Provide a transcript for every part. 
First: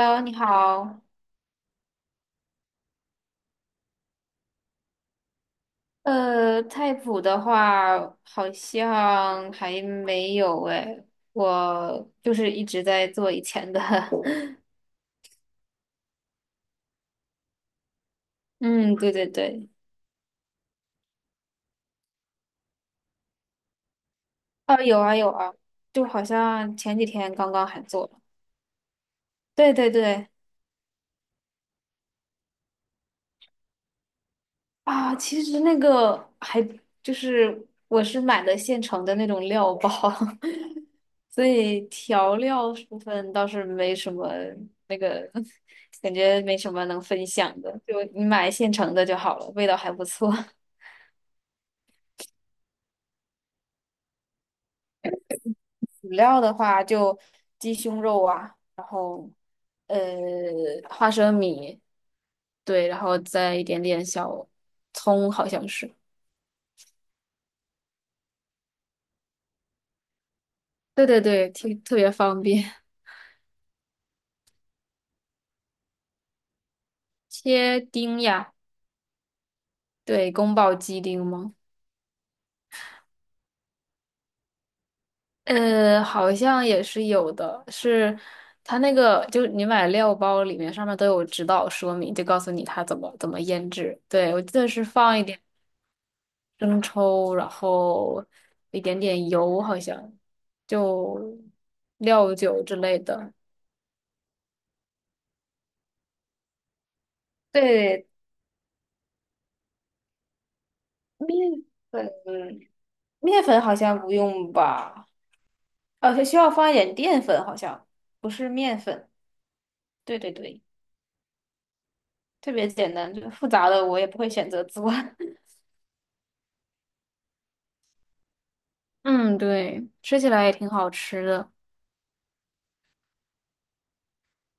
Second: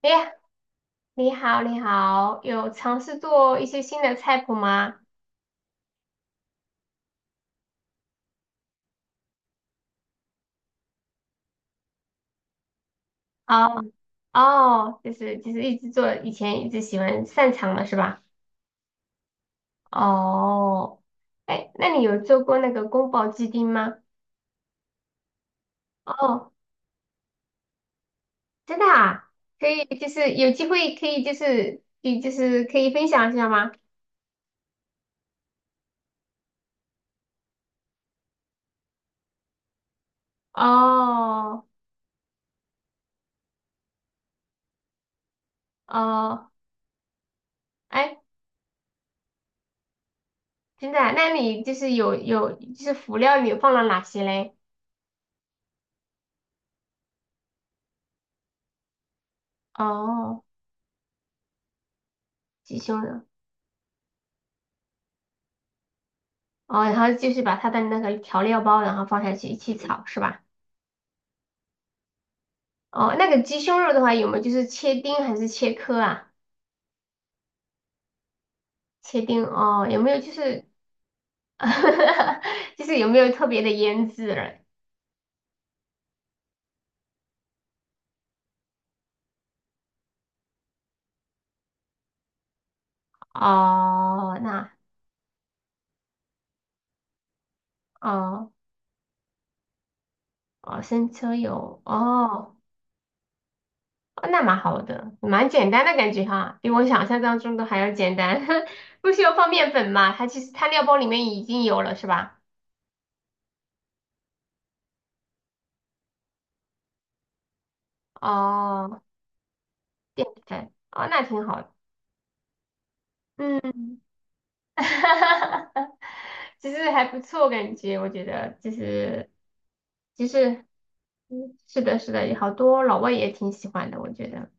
哎 呀，你好。你好，你好，有尝试做一些新的菜谱吗？菜谱的话，好像还没有诶，我就是一直在做以前的。哦，哦，就是一直做，以前一直喜欢擅长的是吧？嗯，对对对。哦，哎，那你有做过那个宫保鸡丁吗？啊，有啊有啊，就好哦，像前几天刚刚还做了。真的啊，可对以，对就对。是有机会可以，就是可以分享一下吗？啊，其实那个还就是我是买的现成的那种料包，所哦，以调料部分倒是没什么那个，感觉哦，没什么能分享的，就哎，你买现成的就好了，味道还不错。真的啊那你就是有就是辅料你放了哪些嘞？辅料的话就鸡胸肉啊，呃，哦，花生米，鸡对，然胸后肉。再一点点小葱，好像是，哦，然后就是把它的那个调料包，然后放下去一起炒，是吧？对对对，挺特别方便，哦，那个鸡胸肉的话，有没有就是切丁还是切颗啊？切丁呀，切丁哦，有没有就对，宫是 保鸡丁吗？就是有没有特别的腌制了？好像也是有的，是它那个就你买料包里面上面都有指导说明，就告诉你它怎么怎么腌制。对，哦，我记得那是放一点生抽，然后哦一点点油，好像哦，生抽就有料哦，酒之类的。哦那蛮好的，蛮简单的感觉哈，比我想象当中的还要对，简单，不需要放面粉嘛？它其实它料包里面已经面有了，是粉，吧？面粉好像不用吧？哦，需要放一点淀粉，好像不是面哦，粉。对淀对对，粉哦，那挺好的，特别简单，就是复杂的我嗯。也不会选择 哈做。哈哈其实还不错，感觉我觉得其实嗯，对，吃其起来也实挺好吃的嗯是的，是的，有好多老外也挺喜欢的，我觉得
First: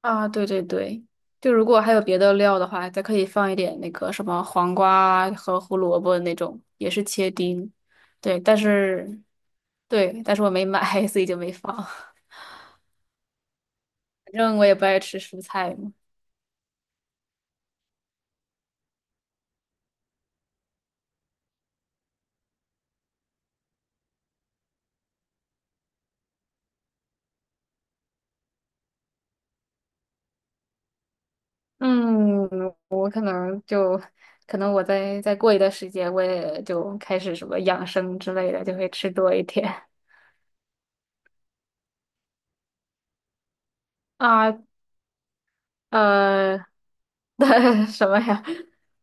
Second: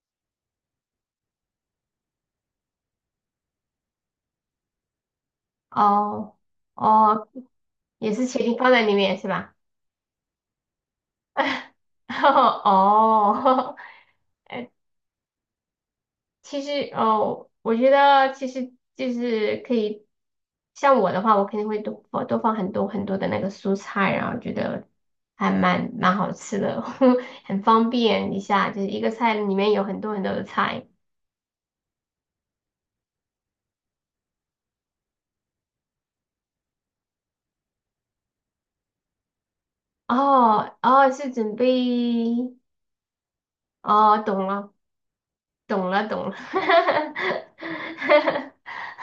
啊。对对对，就如果还有别的料的话，再可以放一点那个什么黄瓜啊和胡萝卜那哦种，也是哦，切丁。也是茄对，定但放在里面是是吧？对，但是我没买，所以就没放。反哦，正我也 不爱吃蔬菜嘛。其实哦，我觉得其实就是可以，像我的话，我肯定会多放很多很多的那个蔬菜，然后觉得还蛮好吃的，很方便一下，就是一个菜里面有很多很多的菜。嗯，我可能就可能我再过一段时间，我也就开始什么养生之类的，就会吃多一点。哦哦，是准备哦，懂啊，了懂了，呃，对什么呀？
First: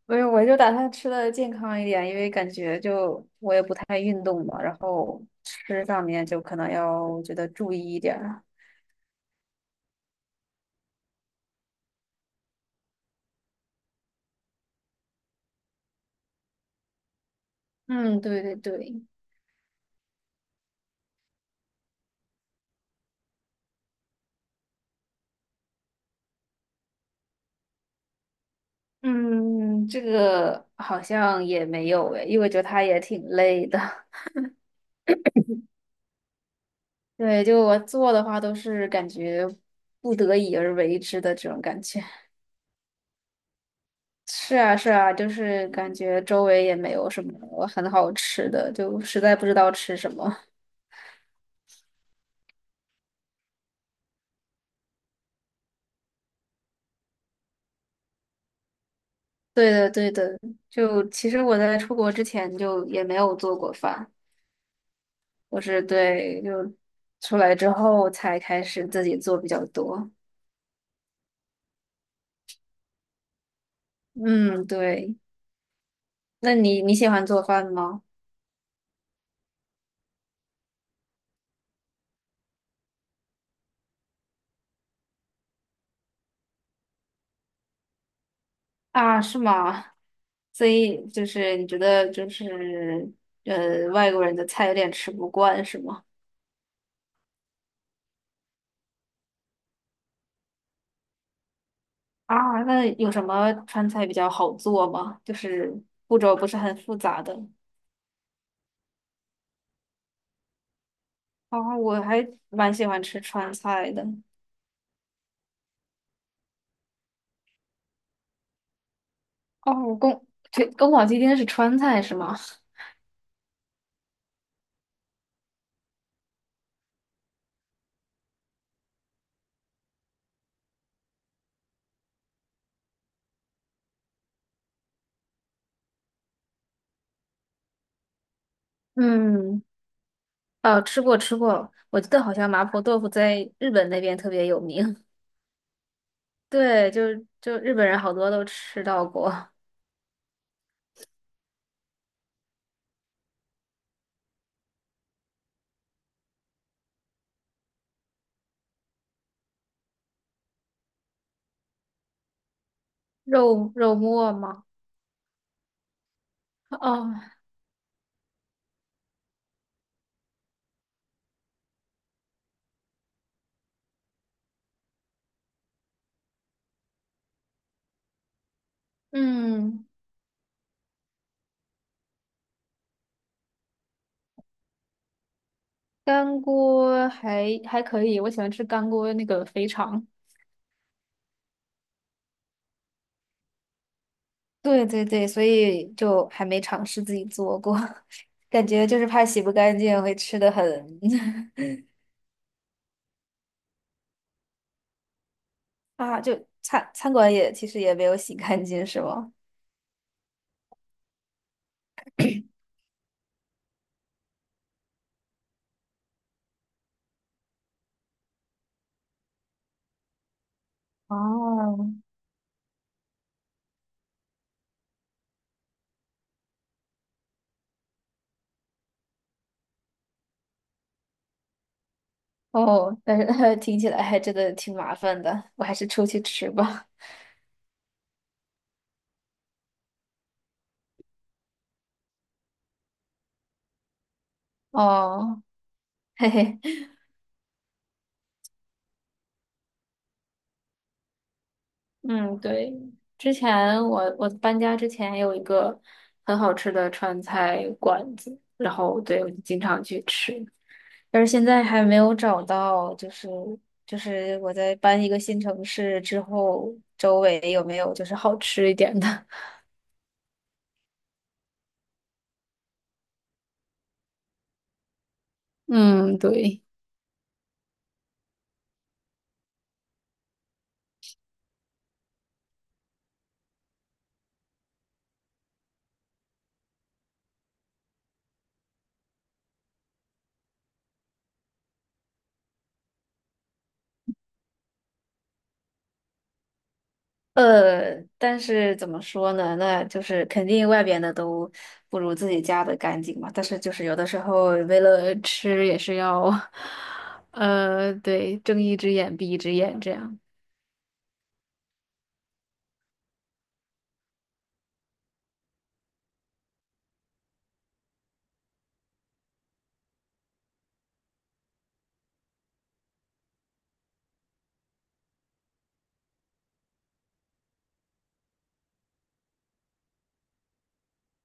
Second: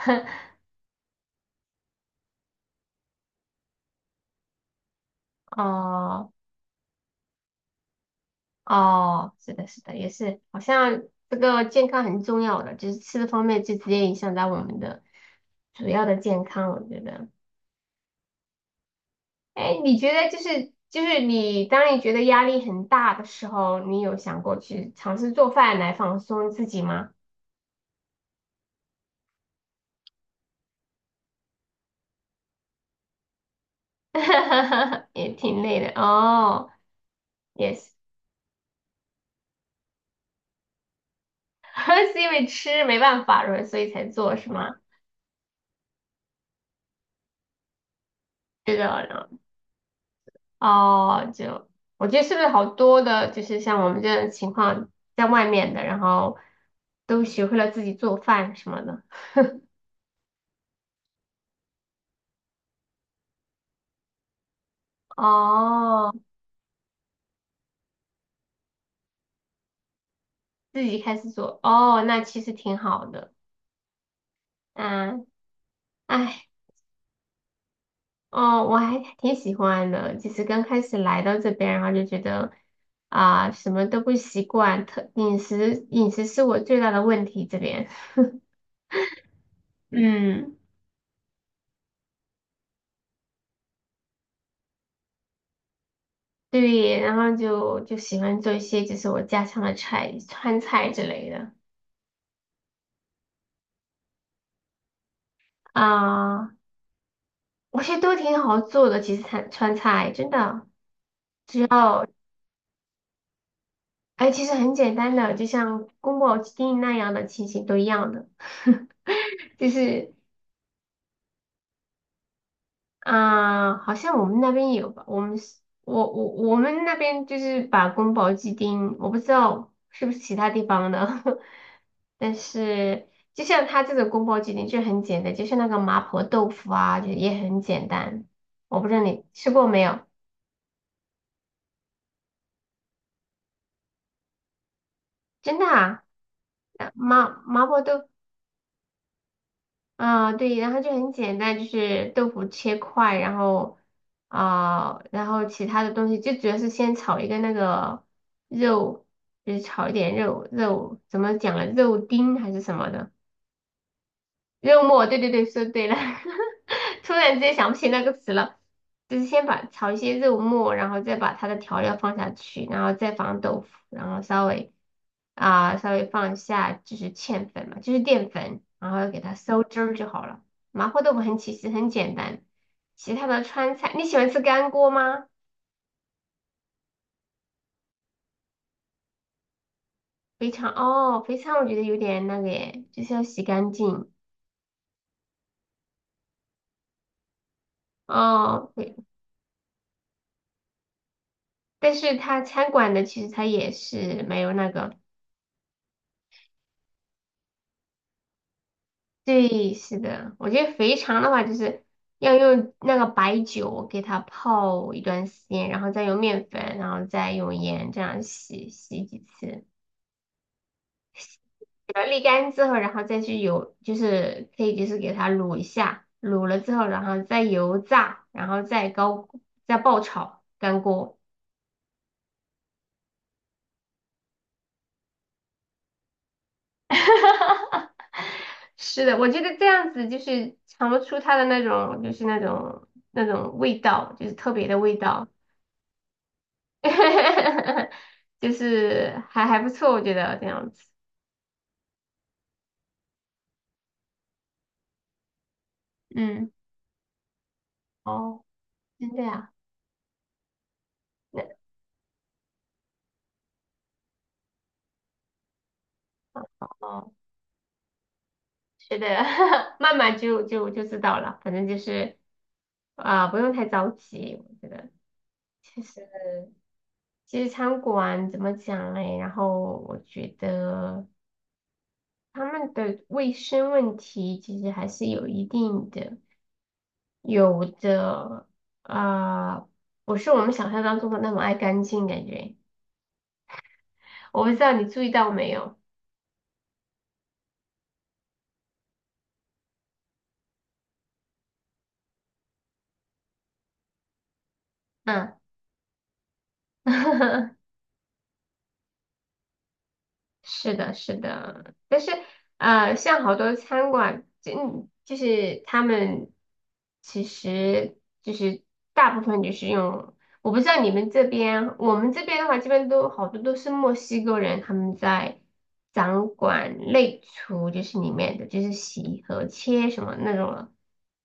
没有，我就打算吃的健康一点，因为感觉就我也不太运动嘛，然后 吃上面哦。就可能要我觉得注意一点儿哦，是的，是的，也是，好像这个健康很重要的，就是吃的方面就直接影响到我们的主要的健康，我觉得。嗯，对对对，哎，你觉得就是你当你觉得压力很大的时候，你有想过去尝试做饭来放松自己吗？嗯，这个好像也没有诶，因为我觉得他也挺累的。也挺累的哦，对，就也我是，做的话都是感觉不得已而为之的这种感觉。是因为吃没办法，所以才做是是吗？啊，是啊，就是感觉周围也没有什么很好吃的，是就实的，在不知道吃什么。哦，就我觉得是不是好多的，就是像我们这种情况，在外面的，然后都学会了自己做饭什么的。对的，对的，就其实我在出国之前就也没有做过饭，我是哦，对，就出来之后才开始自己做比较多。自己开始做，哦，那其实挺好的。嗯，对。嗯，哎，那你喜欢做饭吗？哦，我还挺喜欢的。就是刚开始来到这边，然后就觉得啊、什么都不习惯，特饮食是我最大的问题这边。啊，是吗？嗯，所以就是你觉得就是外国人的菜有点吃不惯是吗？对，然后就喜欢做一些就是我家乡的菜，川菜之类的。啊，那有什么川菜比较好做吗？就是步骤不啊、是很复杂的。我觉得都挺好做的，其实川菜真的只啊，我要，还蛮喜欢吃川菜的。哎，其实很简单的，就像宫保鸡丁那样的情形都一样的，就哦，是对，宫保鸡丁是川菜是吗？啊、好像我们那边有吧，我们是我们那边就是把宫保鸡丁，我不知道是不是其他地方的，但是就像它这种宫保鸡丁就很简单，就像那个麻婆豆腐啊，就也很简单，我不知 道你吃嗯，过没有。哦，吃过吃过，我记得好像麻婆豆腐在日本那边特别有名。真的啊，呃对，就麻就麻日婆本人豆，好多都吃到过啊，对，然后就很简单，就是豆腐切块，然后啊、然后其他的东西就主要是先炒一个那个肉，就是炒一点肉，怎么讲了，肉丁还是什么的。肉末嘛。肉默，对对对，说对了，突哦，然之间想不起那个词了。就是先把炒一些肉末，然后再把它的调料放下去，然后再放豆腐，然后稍微啊、稍微放一下就是芡粉嘛，就是淀粉，然后给它收汁嗯，儿就好了。麻婆豆腐很其实很简单，其他的川菜你喜欢吃干锅吗？干锅还可以，我喜欢吃干锅那个肥肠。肥肠哦，肥肠我觉得有点那个耶，就是要洗干净对对对，所以就还没尝试自己做过，感哦。觉对，就是怕洗不干净，会吃的很 但是它餐馆的其实它也是没有那个。啊。就餐馆也其实也没有洗干净，是吗？对，是的，我觉得肥肠的话，就是要用那个白酒给它泡一段时间，然后再用面粉，然后再用盐这样洗洗几次，哦把它沥干之后，然后再去油，就是可以就是给它卤一下，卤了之后，然后再油炸，然后再高再爆炒干锅。哦，但是 听起来还真的挺麻烦的，我还是出去吃吧。是的，我觉得这样子就是尝不出它的那种就是那种味道，就是特别的味道。哦，嘿嘿，就是还不错，我觉得这样子。嗯，对，之前我搬家之前有一个很嗯，好吃的川菜馆子，哦，然后真的对我就呀，经常去吃，但是那现在还没有找到，就是我在搬一个新城市之后，哦，周围有没有就是好吃一是点的，的？慢慢就知道了，反正就是啊、不用太着急，我觉得 其实嗯，对。其实餐馆怎么讲嘞？然后我觉得他们的卫生问题其实还是有一定的，有的啊、不是我们想象当中的那么爱干净，感觉我不知道你注意到没有。但是怎么说呢？那就是肯定外边的都不如自己家的干净嘛。但是就是有的时候为了嗯，吃也是要，对，睁一只眼闭一只眼这样。是的，是的，但是呃，像好多餐馆，嗯，就是他们其实就是大部分就是用，我不知道你们这边，我们这边的话，基本都好多都是墨西哥人，他们在掌管内厨，就是里面的就是洗和切什么那种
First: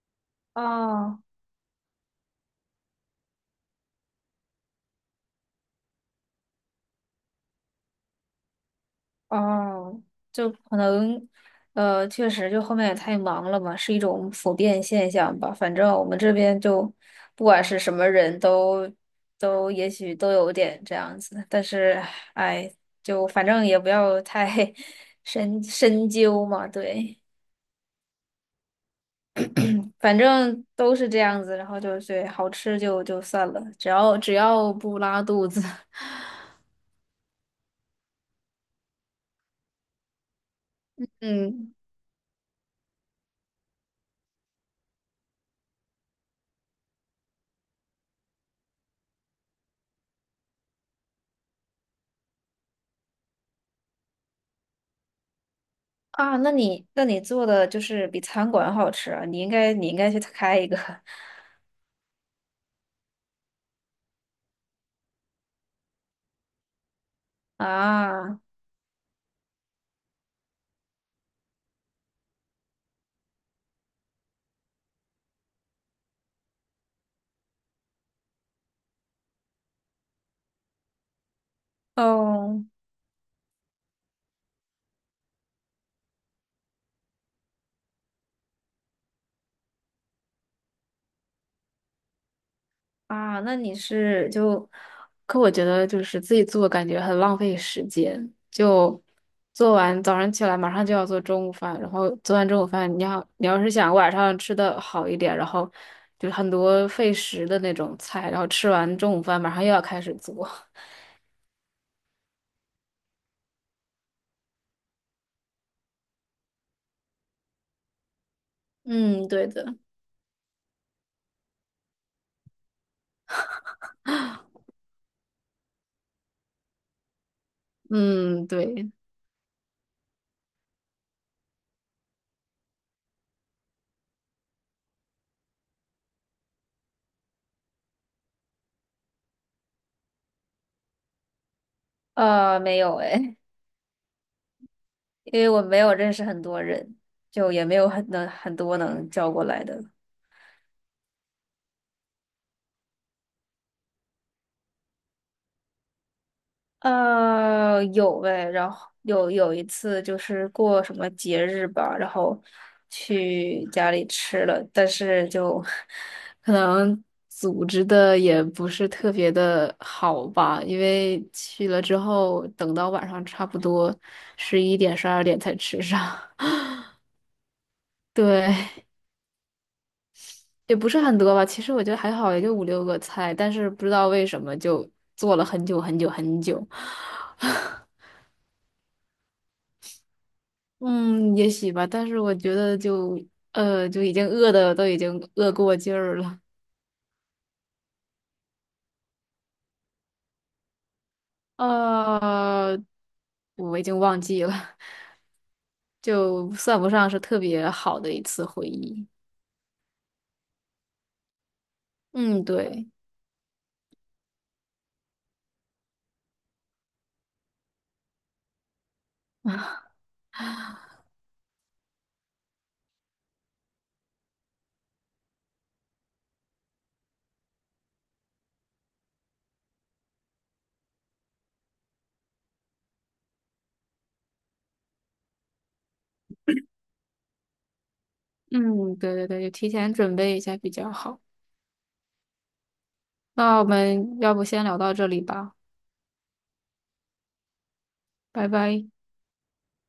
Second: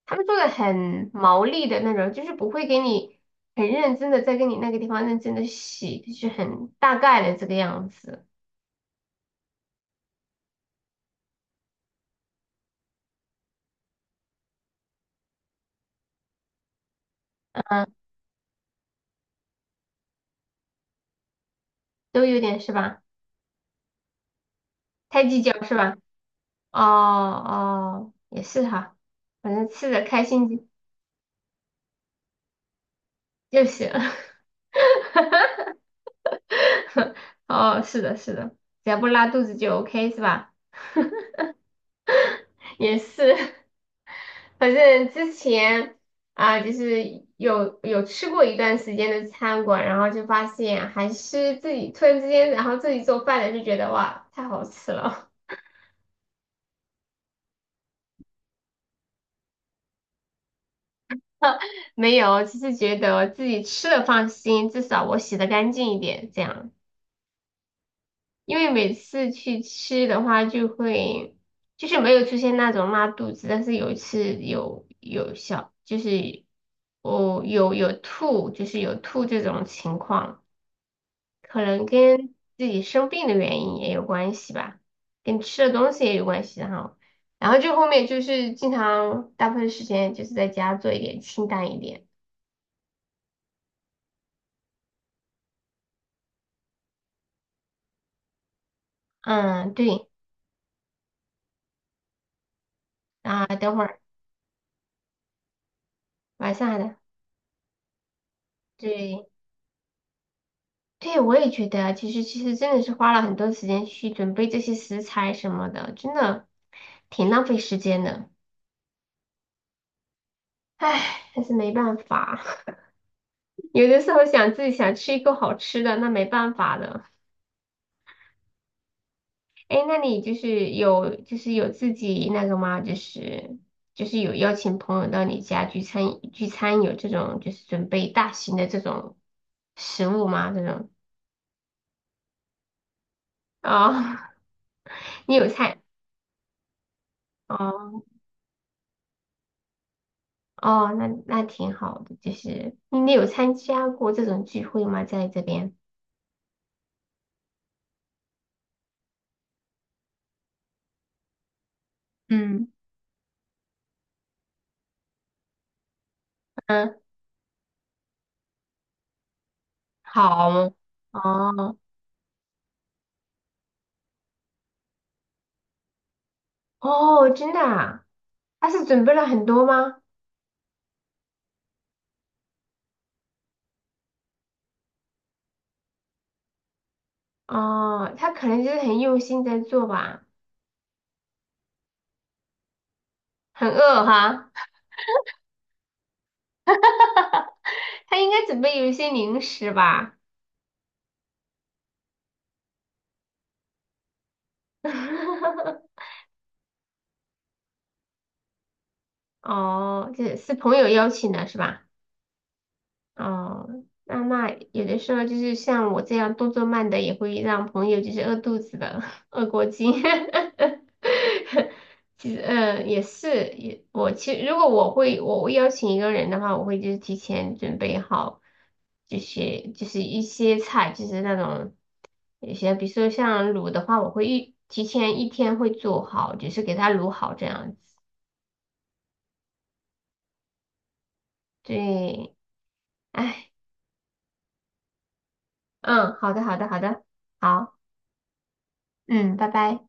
他们做的很哦。毛利的那种，就是不会给你很认真的在给你那个地方认真的洗，就是很大概的这个样子，哦，就可能，确实，就后面也太忙了嘛，是一种普遍现象吧。反正我们这边就，不管是嗯，什么人都，都也许都有点这样子。但是，都有点是哎，吧？就反正也不要太 太 计深较是吧？深究嘛。哦对，哦，也是哈，反正吃的反开心正就都是这样子。然后就是好吃就算了，就只行。要只要不拉肚子，哦，是的，是的，只要不拉肚子就 OK 是吧？嗯。也是。反正之前啊、就是有吃过一段时间的餐馆，然后就发现还是自己突然之间，然后自己做饭的就觉得哇，太好吃了。啊，那你做的就是比餐馆好吃啊，你应该去开一个 没有，只是觉得自己吃的放心，至少我洗的干净一点，这样。啊，因为每次去吃的话，就会就是没有出现那种拉肚子，但是有一次有小就是哦有吐，就是有吐这种情况。可能跟哦自己生病的原因也有关系吧，跟吃的东西也有关系哈。然后就后面就是经常大部分时间就是在家做一点清淡一点。啊，那你是就可我觉得就是自己做，感觉很浪费时间。就嗯，做完对早上起来，马上就要做中午饭，然后做完中午饭，你要啊，你要是等会想儿晚上吃的好一点，然后就是很晚上多的，费时的那种菜，然后吃完中午对饭，马上又要开始做。对，我也觉得其实真的是花了很多时间去准备这些食材什么的，真的挺浪费时间的。嗯，对的，唉，但是没办法，有的时候想自己想吃一口好吃的，那没办法的。嗯，对，哎，那你就是有就是有自己那个吗？就是有邀请朋友到你家聚餐聚餐，有这种就是准备大型的这种食物吗？这种没有哎，哦，因你有为我没菜有认识很多人，就也没有哦很多能叫过来的。哦，那那挺好的，就是你有参加过这种聚会吗？在这边，有呗，然后有一次就是过什么节日吧，然后嗯，去家里吃了，但是就 可嗯，能组织的也不是特别的好好吧，因为去哦了之后，等到晚上差不多11点、12点才吃上。哦，真的啊，对，他是准备了很多吗？也不是很多吧，其实我觉得还好，也就五六个菜，但是不知道为什么就做了很久很久很久，哦，他可能就是很用心在做吧，嗯，也许吧，但是我觉得就很饿已经哈。饿的都已经饿过劲儿了，他应该准备有一些零食吧？呃，我已经忘记了，就算不上是特别好的一次回忆，哦，这是朋友邀请的是吧？嗯，对，哦，那那有的时候就是像我这样动作慢的，也会让朋友就是饿肚子的，饿过劲。其实，嗯，也是，也我其实如果我会邀请一个人的话，我会就是提前准备好，就是一些菜，就是那种。有些比如说像卤的话，我会一提前一天会做好，就是给它卤好这样子。嗯，对对对，就提前准备一下比较好。对，哎，那我们要不先聊到这里吧，嗯，好的，好的，好的，好，拜拜。嗯，拜拜。